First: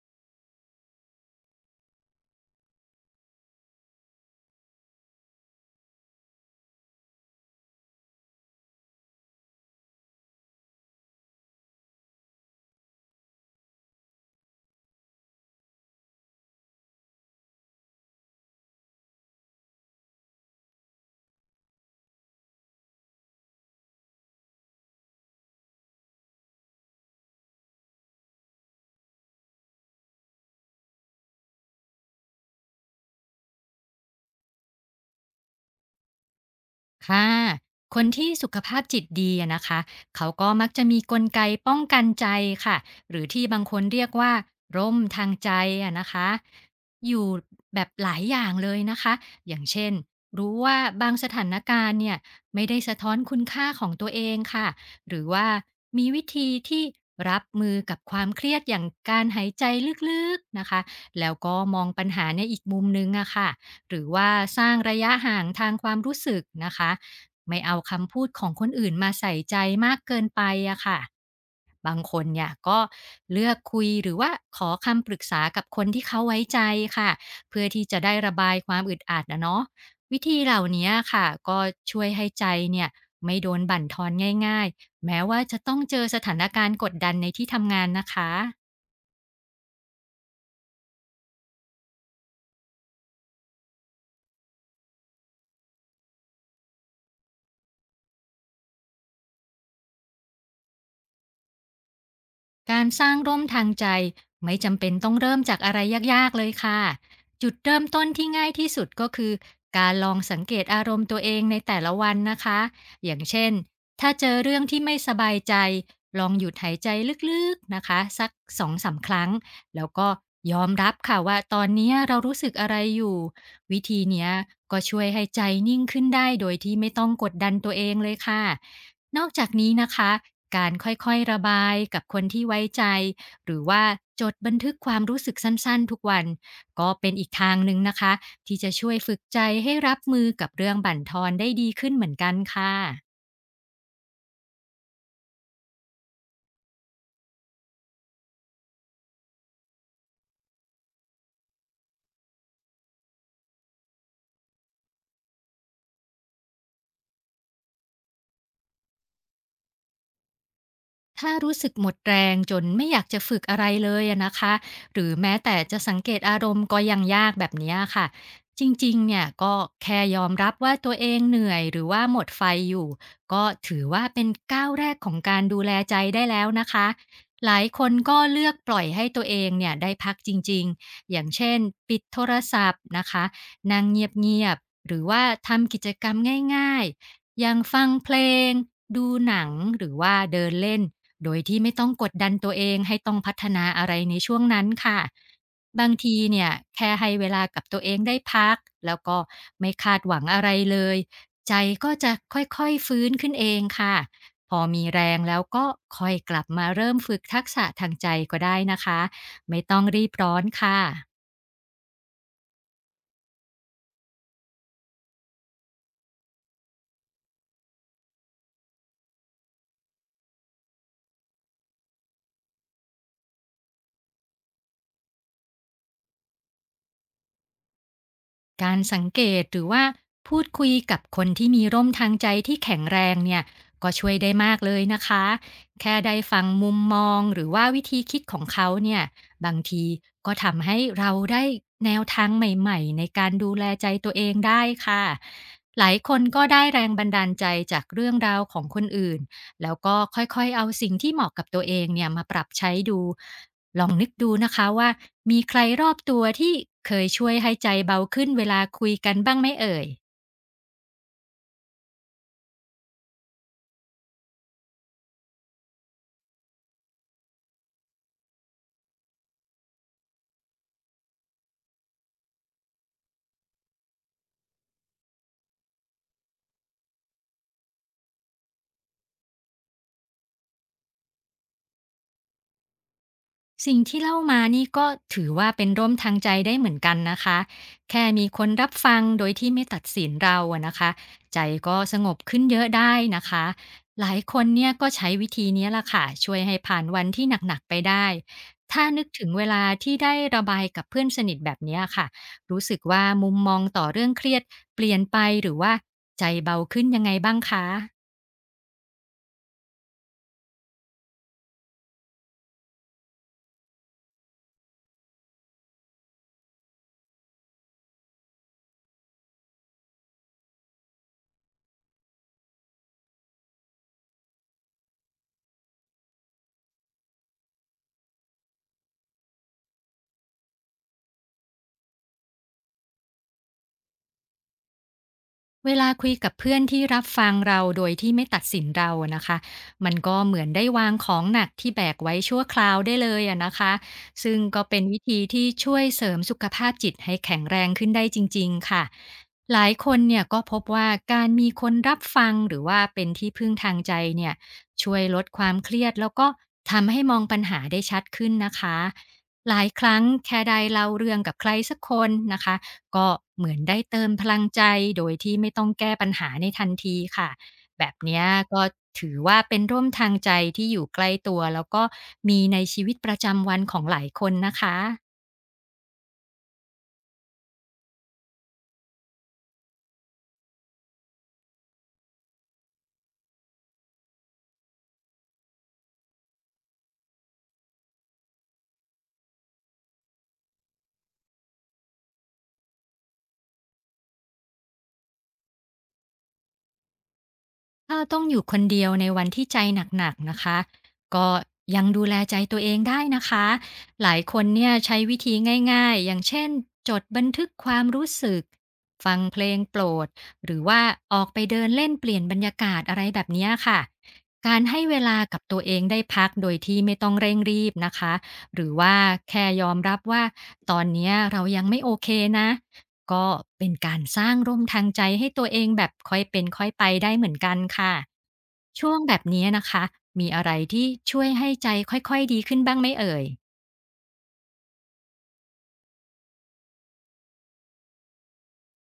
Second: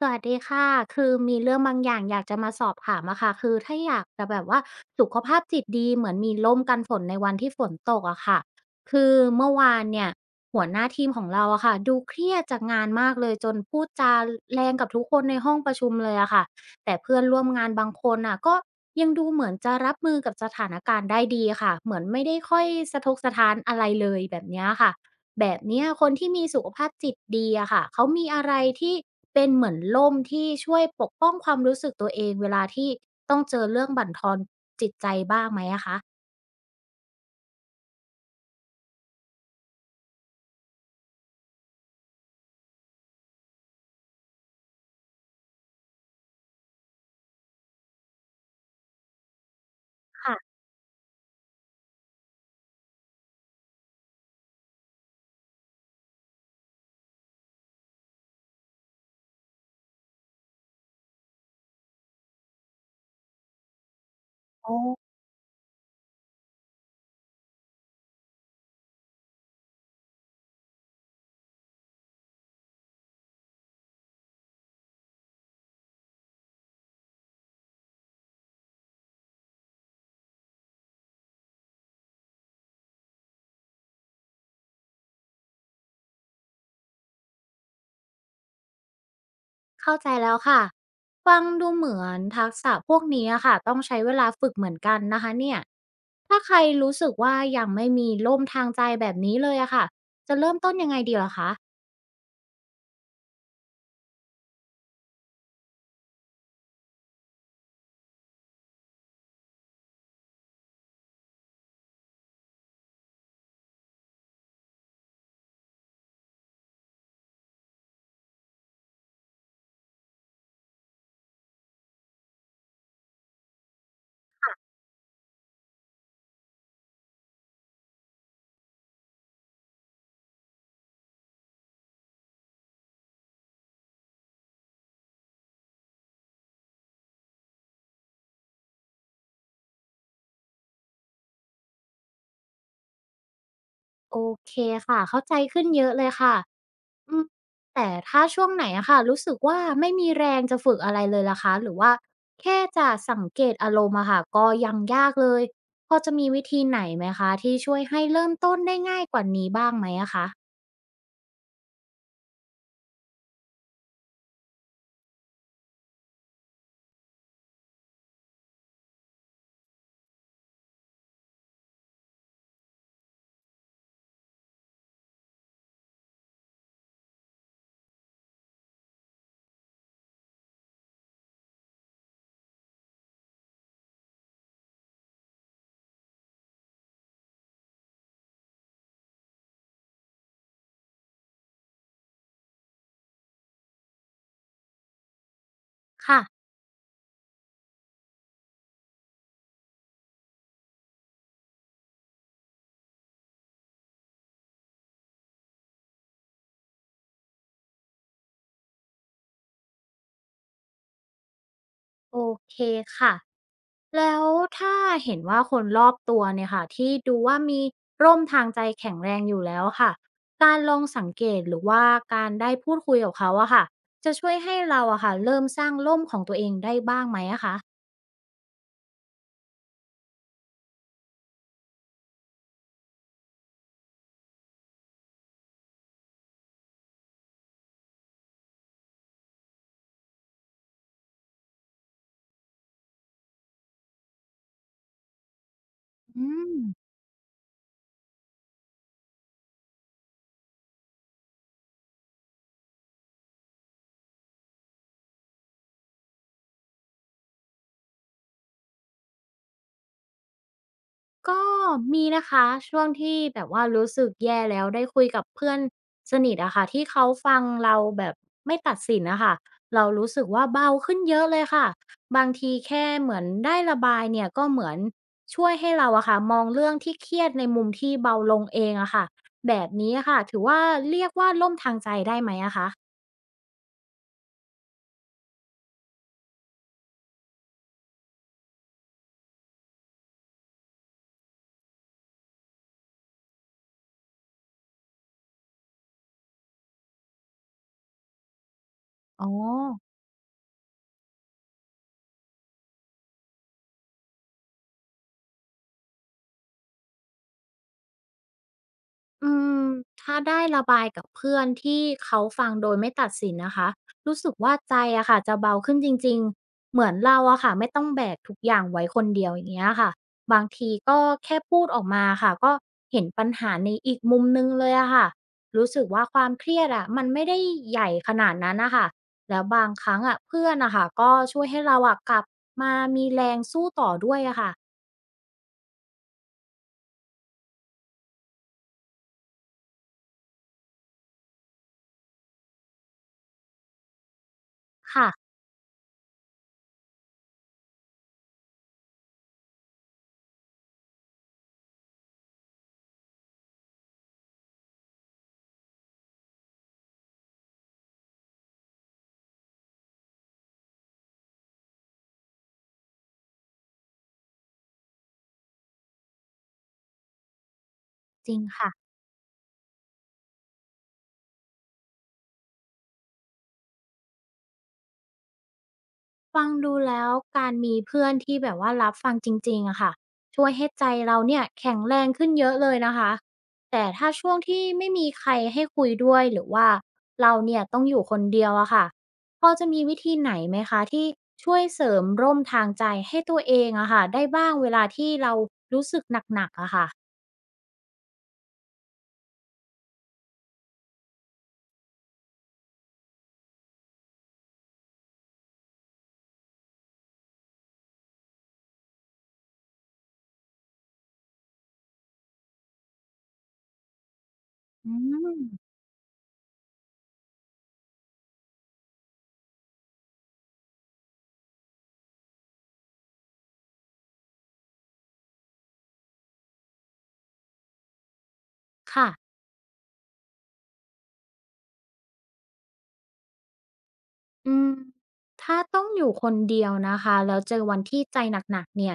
สวัสดีค่ะ คือมีเรื่องบางอย่างอยากจะมาสอบถามอะค่ะคือถ้าอยากจะแบบว่าสุขภาพจิตดีเหมือนมีร่มกันฝนในวันที่ฝนตกอะค่ะคือเมื่อวานเนี่ยหัวหน้าทีมของเราอะค่ะดูเครียดจากงานมากเลยจนพูดจาแรงกับทุกคนในห้องประชุมเลยอะค่ะแต่เพื่อนร่วมงานบางคนน่ะก็ยังดูเหมือนจะรับมือกับสถานการณ์ได้ดีค่ะเหมือนไม่ได้ค่อยสะทกสะท้านอะไรเลยแบบเนี้ยค่ะ แบบเนี้ยคนที่มีสุขภาพจิตดีอะค่ะเขามีอะไรที่เป็นเหมือนร่มที่ช่วยปกป้องความรู้สึกตัวเองเวลาที่ต้องเจอเรื่องบั่นทอนจิตใจบ้างไหมอะคะค่ะ คนที่สุขภาพจิตดีอะนะคะเขาก็มักจะมีกลไกป้องกันใจค่ะหรือที่บางคนเรียกว่าร่มทางใจอะนะคะอยู่แบบหลายอย่างเลยนะคะอย่างเช่นรู้ค่ะว่าบางสถานการณ์เนี่ยไม่ได้สะท้อนคุณค่าของตัวเองค่ะหรือว่ามีวิธีที่รับมือกับความเครียดอย่างการหายใจลึกๆนะคะแล้วก็มองปัญหาในอีกมุมนึงอะค่ะ หรือว่าสร้างระยะห่างทางความรู้สึกนะคะไม่เอาคำพูดของคนอื่นมาใส่ใจมากเกินไปอะค่ะบางคนเนี่ยก็เลือกคุยหรือว่าขอคำปรึกษากับคนที่เขาไว้ใจค่ะเพื่อที่จะได้ระบายความอึดอัดนะเนาะวิธีเหล่านี้ค่ะก็ช่วยให้ใจเนี่ยไม่โดนบั่นทอนง่ายๆแม้ว่าจะต้องเจอสถานการณ์กดดันในที่ทำงานนะคะ เข้าใจแล้วค่ะฟังดูเหมือนทักษะพวกนี้อะค่ะต้องใช้เวลาฝึกเหมือนกันนะคะเนี่ยถ้าใครรู้สึกว่ายังไม่มีร่มทางใจแบบนี้เลยอะค่ะจะเริ่มต้นยังไงดีเหรอคะ การสร้างร่มทางใจไม่จำเป็นต้องเริ่มจากอะไรยากๆเลยค่ะจุดเริ่มต้นที่ง่ายที่สุดก็คือการลองสังเกตอารมณ์ตัวเองในแต่ละวันนะคะอย่างเช่นถ้าเจอเรื่องที่ไม่สบายใจลองหยุดหายใจลึกๆนะคะสักสองสามครั้งแล้วก็ยอมรับค่ะว่าตอนนี้เรารู้สึกอะไรอยู่วิธีเนี้ยก็ช่วยให้ใจนิ่งขึ้นได้โดยที่ไม่ต้องกดดันตัวเองเลยค่ะ นอกจากนี้นะคะ การค่อยๆ ระบายกับคนที่ไว้ใจ หรือว่าจดบันทึกความรู้สึกสั้นๆ ทุกวันก็เป็นอีกทางหนึ่งนะคะที่จะช่วยฝึกใจให้รับมือกับเรื่องบั่นทอนได้ดีขึ้นเหมือนกันค่ะ โอเคค่ะเข้าใจขึ้นเยอะเลยค่ะอืมแต่ถ้าช่วงไหนอะค่ะรู้สึกว่าไม่มีแรงจะฝึกอะไรเลยล่ะคะหรือว่าแค่จะสังเกตอารมณ์อะค่ะก็ยังยากเลยพอจะมีวิธีไหนไหมคะที่ช่วยให้เริ่มต้นได้ง่ายกว่านี้บ้างไหมอะคะถ้ารู้สึกหมดแรงจนไม่อยากจะฝึกอะไรเลยอะนะคะหรือแม้แต่จะสังเกตอารมณ์ก็ยังยากแบบเนี้ยค่ะจริงๆเนี่ยก็แค่ยอมรับว่าตัวเองเหนื่อยหรือว่าหมดไฟอยู่ก็ถือว่าเป็นก้าวแรกของการดูแลใจได้แล้วนะคะหลายคนก็เลือกปล่อยให้ตัวเองเนี่ยได้พักจริงๆอย่างเช่นปิดโทรศัพท์นะคะนั่งเงียบๆหรือว่าทำกิจกรรมง่ายๆอย่างฟังเพลงดูหนังหรือว่าเดินเล่น โดยที่ไม่ต้องกดดันตัวเองให้ต้องพัฒนาอะไรในช่วงนั้นค่ะบางทีค่ะเนี่ยแค่ให้เวลากับตัวเองได้พักแล้วก็ไม่คาดหวังอะไรเลยใจก็จะค่อยๆฟื้นขึ้นเองค่ะพอมีแรงแล้วก็ค่อยกลับมาเริ่มฝึกทักษะทางใจก็ได้นะคะไม่ต้องรีบร้อนค่ะ โอเคค่ะ แล้วถ้าเห็นว่าคนรอบตัวเนี่ยค่ะที่ดูว่ามีร่มทางใจแข็งแรงอยู่แล้วค่ะการลองสังเกตหรือว่าการได้พูดคุยกับเขาอะค่ะจะช่วยให้เราอะค่ะเริ่มสร้างร่มของตัวเองได้บ้างไหมอะคะการสังเกตหรือว่าพูดคุยกับคนที่มีร่มทางใจที่แข็งแรงเนี่ยก็ช่วยได้มากเลยนะคะแค่ได้ฟังมุมมองหรือว่าวิธีคิดของเขาเนี่ยบางทีก็ทำให้เราได้แนวทางใหม่ๆในการดูแลใจตัวเองได้ค่ะหลายคนอืก็ม ได้แรงบันดาลใจจากเรื่องราวของคนอื่นแล้วก็ค่อยๆเอาสิ่งที่เหมาะกับตัวเองเนี่ยมาปรับใช้ดู ลองนึกดูนะคะว่ามีใครรอบตัวที่เคยช่วยให้ใจเบาขึ้นเวลาคุยกันบ้างไหมเอ่ย ก็มีนะคะช่วงที่แบบว่ารู้สึกแย่แล้วได้คุยกับเพื่อนสนิทอะค่ะที่เขาฟังเราแบบไม่ตัดสินนะค่ะเรารู้สึกว่าเบาขึ้นเยอะเลยค่ะบางทีแค่เหมือนได้ระบายเนี่ยก็เหมือนช่วยให้เราอะค่ะมองเรื่องที่เครียดในมุมที่เบาลงเองอะค่ะแบบนี้อะค่ะถือว่าเรียกว่าล่มทางใจได้ไหมอะคะสิ่งที่เล่ามานี่ก็ถือว่าเป็นร่มทางใจได้เหมือนกันนะคะ แค่มีคนรับฟังโดยที่ไม่ตัดสินเราอะนะคะ ใจก็สงบขึ้นเยอะได้นะคะ หลายคนเนี่ยก็ใช้วิธีเนี้ยล่ะค่ะช่วยให้ผ่านวันที่หนักๆไปได้ถ้านึกถึอ๋อ งเวลาที่ได้ระบายกับเพื่อนสนิทแบบเนี้ยค่ะรู้สึกว่ามุมมองต่อเรื่องเครียดเปลี่ยนไปหรือว่าใจเบาขึ้นยังไงบ้างคะ อืมถ้าได้ระบายกับเพื่อนที่เขาฟังโดยไม่ตัดสินนะคะรู้สึกว่าใจอะค่ะจะเบาขึ้นจริงๆเหมือนเราอะค่ะไม่ต้องแบกทุกอย่างไว้คนเดียวอย่างเงี้ยค่ะบางทีก็แค่พูดออกมาค่ะก็เห็นปัญหาในอีกมุมนึงเลยอะค่ะรู้สึกว่าความเครียดอะมันไม่ได้ใหญ่ขนาดนั้นนะคะแล้วบางครั้งอะเพื่อนอะค่ะก็ช่วยให้เราอะกลับมามีแรงสู้ต่อด้วยอะค่ะเวลาคุยกับเพื่อนที่รับฟังเราโดยที่ไม่ตัดสินเราอะนะคะ มันก็เหมือนได้วางของหนักที่แบกไว้ชั่วคราวได้เลยอะนะคะ ซึ่งก็เป็นวิค่ะธีที่ช่วยเสริมสุขภาพจิตให้แข็งแรงขึ้นได้จริงๆค่ะ หลายคนเนี่ยก็พบว่าการมีคนรับฟังหรือว่าเป็นที่พึ่งทางใจเนี่ยช่วยลดความเครียดแล้วก็ทำให้มองปัญหาได้ชัดขึ้นนะคะ หลายครั้งแค่ได้เล่าเรื่องกับใครสักคนนะคะ ก็เหมือนได้เติมพลังใจโดยที่ไม่ต้องแก้ปัญหาในทันทีค่ะแบบเนี้ยจริงก็ค่ะ ถือว่าเป็นร่มทางใจที่อยู่ใกล้ตัวแล้วก็มีในชีวิตประจำวันของหลายคนนะคะ ฟังดูแล้วการมีเพื่อนที่แบบว่ารับฟังจริงๆอะค่ะช่วยให้ใจเราเนี่ยแข็งแรงขึ้นเยอะเลยนะคะแต่ถ้าช่วงที่ไม่มีใครให้คุยด้วยหรือว่าเราเนี่ยต้องอยู่คนเดียวอะค่ะพอจะมีวิธีไหนไหมคะที่ช่วยเสริมร่มทางใจให้ตัวเองอะค่ะได้บ้างเวลาที่เรารู้สึกหนักๆอะค่ะถ้าต้องอยู่คนเดียวในวันที่ใจหนักๆนะคะก็ยังดูแลใจตัวเองได้นะคะหลายคนเนี่ยใช้วิธีง่ายๆอย่างเช่นจดบันทึกความรู้สึกฟังเพลงโปรดหรือว่าออกไปเดินเล่นเปลี่ยนบรรยากาศอะไรแบบเนี้ยค่ะการให้อืเวลากับตัวมเองได้พักโดยที่ไม่ต้องเร่งรีบนะคะหรือว่าแค่ยอมรับว่าตอนเนี้ยเรายังไม่โอเคนะ ก็เป็นการสร้างร่มทางใจให้ตัวเองแบบค่อยเป็นค่อยไปได้เหมือนกันค่ะช่วงค่ะ แบบนี้นะคะมีอะไรที่ช่วยให้ใจค่อยๆดีขึ้นบ้างไหมเอ่ย อืมถ้าต้องอยู่คนเดียวนะคะแล้วเจอวันที่ใจหนักๆเนี่ย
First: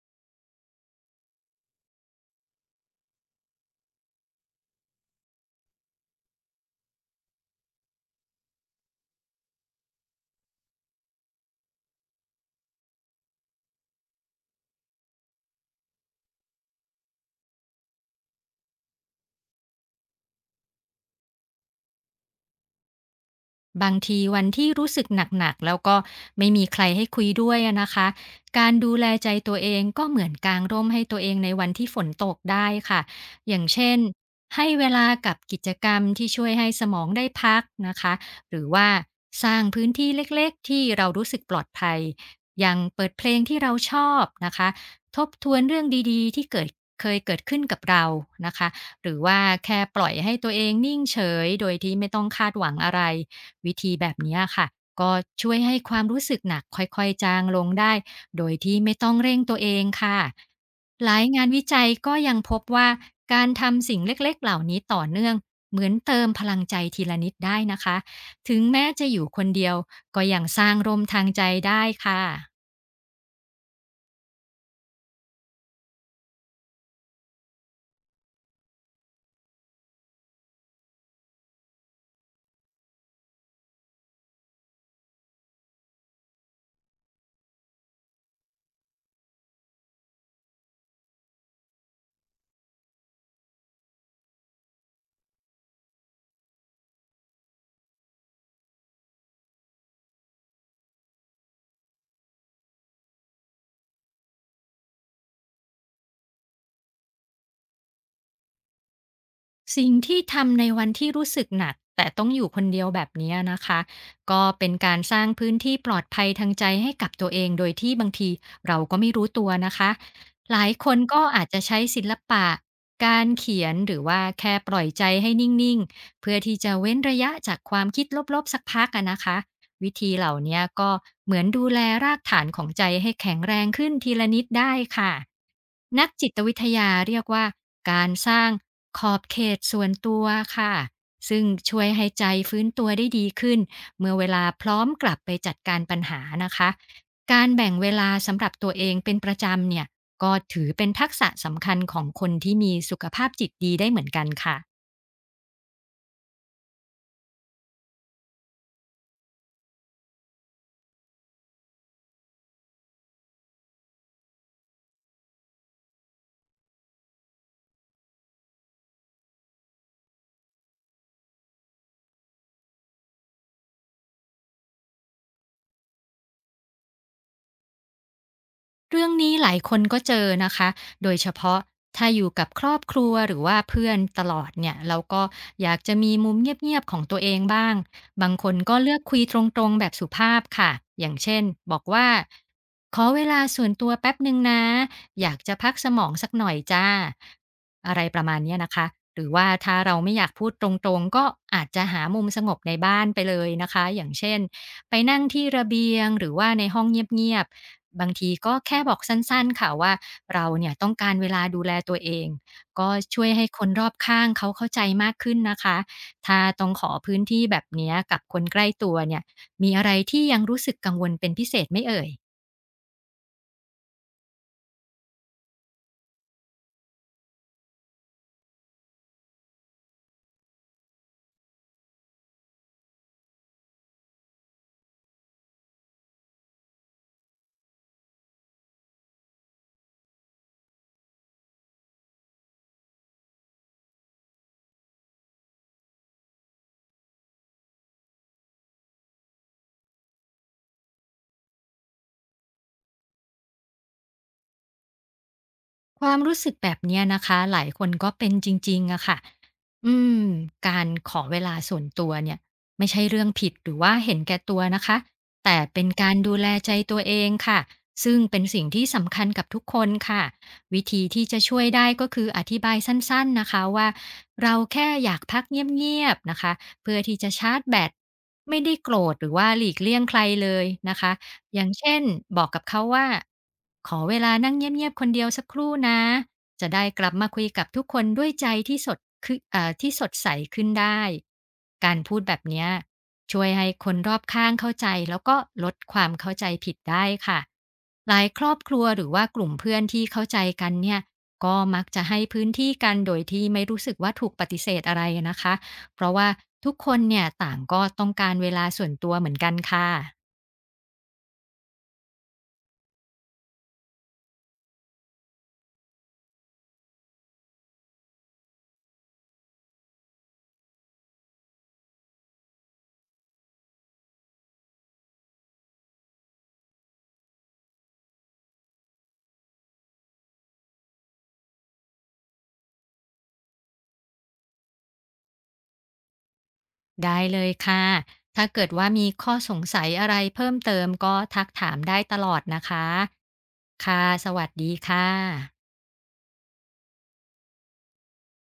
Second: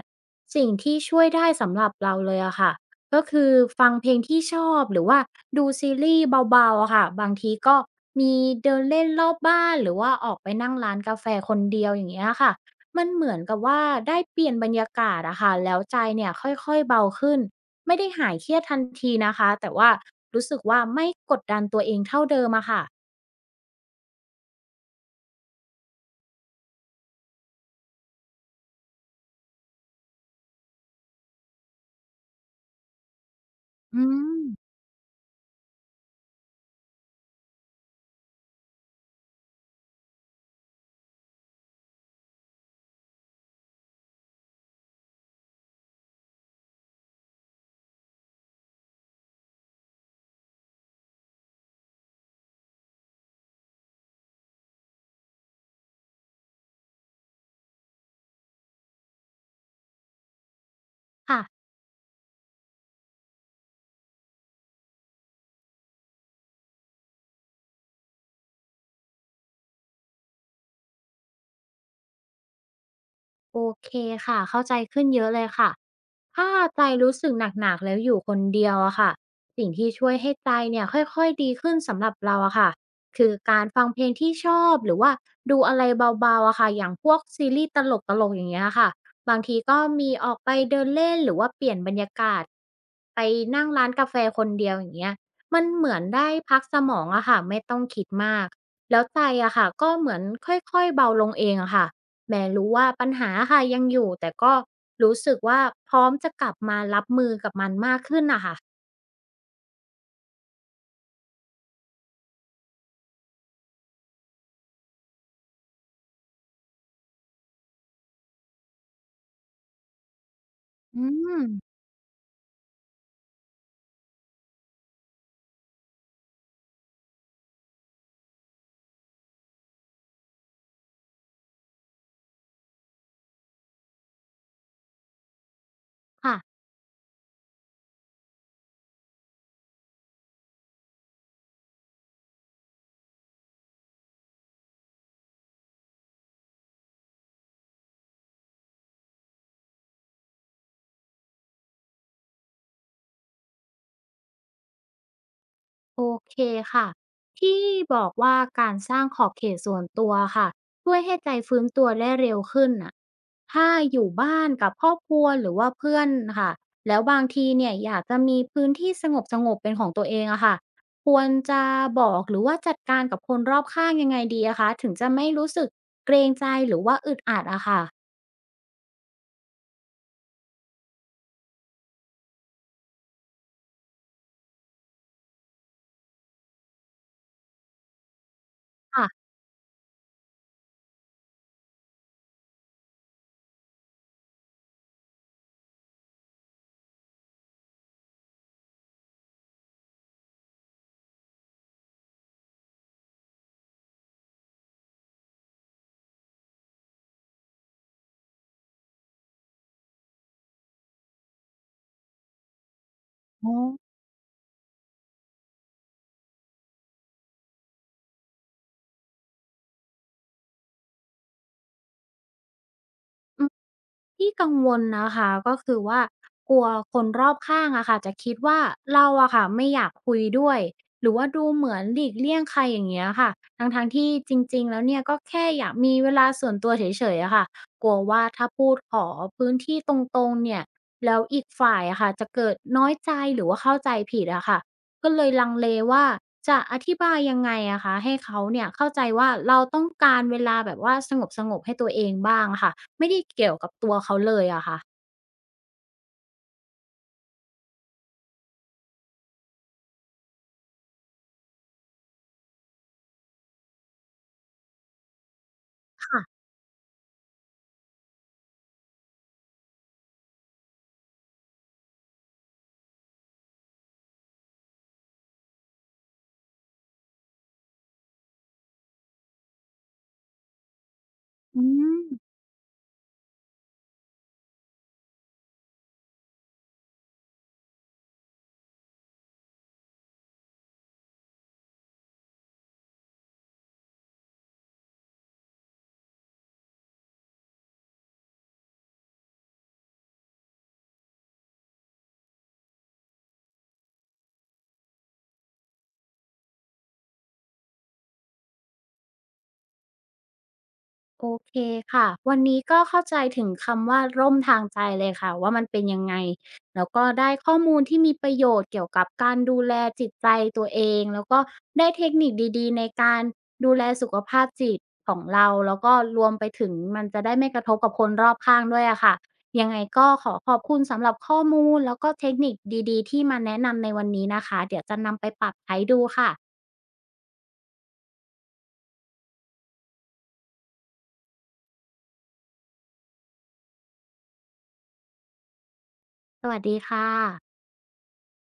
สิ่งที่ช่วยได้สำหรับเราเลยอะค่ะก็คือฟังเพลงที่ชอบหรือว่าดูซีรีส์เบาๆอะค่ะบางทีก็มีเดินเล่นรอบบ้านหรือว่าออกไปนั่งร้านกาแฟคนเดียวอย่างเงี้ยค่ะมันเหมือนกับว่าได้เปลี่ยนบรรยากาศอะค่ะแล้วใจเนี่ยค่อยๆเบาขึ้นไม่ได้หายเครียดทันทีนะคะแต่ว่ารู้สึกว่าไม่กดดันตัวเองเท่าเดิมอะค่ะบางทีวันที่รู้สึกหนักๆแล้วก็ไม่มีใครให้คุยด้วยอะนะคะการดูแลใจตัวเองก็เหมือนกางร่มให้ตัวเองในวันที่ฝนตกได้ค่ะอย่างเช่นอืมให้เวลากับกิจกรรมที่ช่วยให้สมองได้พักนะคะหรือว่าสร้างพื้นที่เล็กๆที่เรารู้สึกปลอดภัยอย่างเปิดเพลงที่เราชอบนะคะทบทวนเรื่องดีๆที่เคยเกิดขึ้นกับเรานะคะหรือว่าแค่ปล่อยให้ตัวเองนิ่งเฉยโดยที่ไม่ต้องคาดหวังอะไร วิธีแบบเนี้ยค่ะก็ช่วยให้ความรู้สึกหนักค่อยๆจางลงได้โดยที่ไม่ต้องเร่งตัวเองค่ะหลายค่ะ งานวิจัยก็ยังพบว่าการทำสิ่งเล็กๆเหล่านี้ต่อเนื่องเหมือนเติมพลังใจทีละนิดได้นะคะถึงแม้จะอยู่คนเดียวก็ยังสร้างร่มทางใจได้ค่ะ โอเคค่ะเข้าใจขึ้นเยอะเลยค่ะถ้าใจรู้สึกหนักๆแล้วอยู่คนเดียวอะค่ะสิ่งที่ช่วยให้ใจเนี่ยค่อยๆดีขึ้นสำหรับเราอะค่ะคือการฟังเพลงที่ชอบหรือว่าดูอะไรเบาๆอะค่ะอย่างพวกซีรีส์ตลกๆอย่างเงี้ยค่ะบางทีก็มีออกไปเดินเล่นหรือว่าเปลี่ยนบรรยากาศไปนั่งร้านกาแฟคนเดียวอย่างเงี้ยมันเหมือนได้พักสมองอะค่ะไม่ต้องคิดมากแล้วใจอะค่ะก็เหมือนค่อยๆเบาลงเองอะค่ะ แม้รู้ว่าปัญหาค่ะยังอยู่แต่ก็รู้สึกว่าพร้อมจะกลับมารับมือกับมันมากขึ้นน่ะค่ะสิ่งที่ทำในวันที่รู้สึกหนักแต่ต้องอยู่คนเดียวแบบเนี้ยนะคะก็เป็นการสร้างพื้นที่ปลอดภัยทางใจให้กับตัวเองโดยที่บางทีเราก็ไม่รู้ตัวนะคะหลายคนอืก็มอาจจะใช้ศิลปะการเขียนหรือว่าแค่ปล่อยใจให้นิ่งๆเพื่อที่จะเว้นระยะจากความคิดลบๆสักพักอะนะคะ วิธีเหล่าเนี้ยก็เหมือนดูแลรากฐานของใจให้แข็งแรงขึ้นทีละนิดได้ค่ะนักจิค่ะ ตวิทยาเรียกว่าการสร้างขอบเขตส่วนตัวค่ะซึ่งช่วยให้ใจฟื้นตัวได้ดีขึ้นเมื่อเวลาพร้อมกลับไปจัดการปัญหานะคะการแบ่งเวลาสำหรับตัวเองเป็นประจำเนี่ยก็ถือเป็นทักษะสำคัญของคนที่มีสุขภาพจิตดีได้เหมือนกันค่ะ โอเคค่ะที่บอกว่าการสร้างขอบเขตส่วนตัวค่ะช่วยให้ใจฟื้นตัวได้เร็วขึ้นน่ะถ้าอยู่บ้านกับครอบครัวหรือว่าเพื่อนค่ะแล้วบางทีเนี่ยอยากจะมีพื้นที่สงบสงบเป็นของตัวเองอะค่ะควรจะบอกหรือว่าจัดการกับคนรอบข้างยังไงดีอะคะถึงจะไม่รู้สึกเกรงใจหรือว่าอึดอัดอะค่ะเรื่องนี้หลายคนก็เจอนะคะ โดยเฉพาะถ้าอยู่กับครอบครัวหรือว่าเพื่อนตลอดเนี่ยเราก็อยากจะมีมุมเงียบๆของตัวเองบ้าง บางคนก็เลือกคุยค่ะตรงๆแบบสุภาพค่ะ อย่างเช่นบอกว่าขอเวลาส่วนตัวแป๊บหนึ่งนะอยากจะพักสมองสักหน่อยจ้ะอะไรประมาณเนี้ยนะคะ หรือว่าถ้าเราไม่อยากพูดตรงๆก็อาจจะหามุมสงบในบ้านไปเลยนะคะอย่างเช่นไปนั่งที่ระเบียงหรือว่าในห้องเงียบๆ บางทีก็แค่บอกสั้นๆค่ะว่าเราเนี่ยต้องการเวลาดูแลตัวเองก็ช่วยให้อ๋อ คนรอบข้างเขาเข้าใจมากขึ้นนะคะถ้าต้องขอพื้นที่แบบเนี้ยกับคนใกล้ตัวเนี่ยมีอะไรที่ยังรู้สึกกังวลเป็นพิเศษไหมเอ่ย ที่กังวลนะคะก็คือว่ากลัวคนรอบข้างอะค่ะจะคิดว่าเราอะค่ะไม่อยากคุยด้วยหรือว่าดูเหมือนหลีกเลี่ยงใครอย่างเงี้ยค่ะทั้งๆทที่จริงๆแล้วเนี่ยก็แค่อยากมีเวลาส่วนตัวเฉยๆอะค่ะกลัวว่าถ้าพูดขอพื้นที่ตรงๆเนี่ยแล้วอีกฝ่ายอะค่ะจะเกิดน้อยใจหรือว่าเข้าใจผิดอะค่ะ ก็เลยลังเลว่าจะอธิบายยังไงอะคะให้เขาเนี่ยเข้าใจว่าเราต้องการเวลาแบบว่าสงบๆให้ตัวเองบ้างอะค่ะไม่ได้เกี่ยวกับตัวเขาเลยอะค่ะความรู้สึกแบบเนี้ยนะคะหลายคนก็เป็นจริงๆอะค่ะอืมการขอเวลาส่วนตัวเนี่ยไม่ใช่เรื่องผิดหรือว่าเห็นแก่ตัวนะคะแต่เป็นการค่ะดูแลใจตัวเองค่ะซึ่งเป็นสิ่งที่สำคัญกับทุกคนค่ะวิธีที่จะช่วยได้ก็คืออธิบายสั้นๆนะคะว่าเราแค่อยากพักเงียบๆนะคะเพื่อที่จะชาร์จแบตไม่ได้โกรธหรือว่าหลีกเลี่ยงใครเลยนะคะ ออืย่างเช่นม บอกกับเขาว่าขอเวลานั่งเงียบๆคนเดียวสักครู่นะจะได้กลับมาคุยกับทุกคนด้วยใจที่สดคึเอ่อที่สดใสขึ้นได้การพูดแบบเนี้ยช่วยให้คนรอบข้างเข้าใจแล้วก็ลดความเข้าใจผิดได้ค่ะหลายครอบครัวหรือว่ากลุ่มเพื่อนที่เข้าใจกันเนี่ยก็มักจะให้พื้นที่กันโดยที่ไม่รู้สึกว่าถูกปฏิเสธอะไรนะคะเพราะว่าทุกคนเนี่ยต่างก็ต้องการเวลาส่วนตัวเหมือนกันค่ะ โอเคค่ะวันนี้ก็เข้าใจถึงคำว่าร่มทางใจเลยค่ะว่ามันเป็นยังไงแล้วก็ได้ข้อมูลที่มีประโยชน์เกี่ยวกับการดูแลจิตใจตัวเองแล้วก็ได้เทคนิคดีๆในการดูแลสุขภาพจิตของเราแล้วก็รวมไปถึงมันจะได้ไม่กระทบกับคนรอบข้างด้วยอะค่ะยังไงก็ขอขอบคุณสำหรับข้อมูลแล้วก็เทคนิคดีๆที่มาแนะนำในวันนี้นะคะเดี๋ยวจะนำไปปรับใช้ดูค่ะได้เลยค่ะ ถ้าเกิดว่ามีข้อสงสัยอะไรเพิ่มเติมก็ทักถามได้ตลอดนะคะ ค่ะ สวัสดีค่ะสวัสดีค่ะ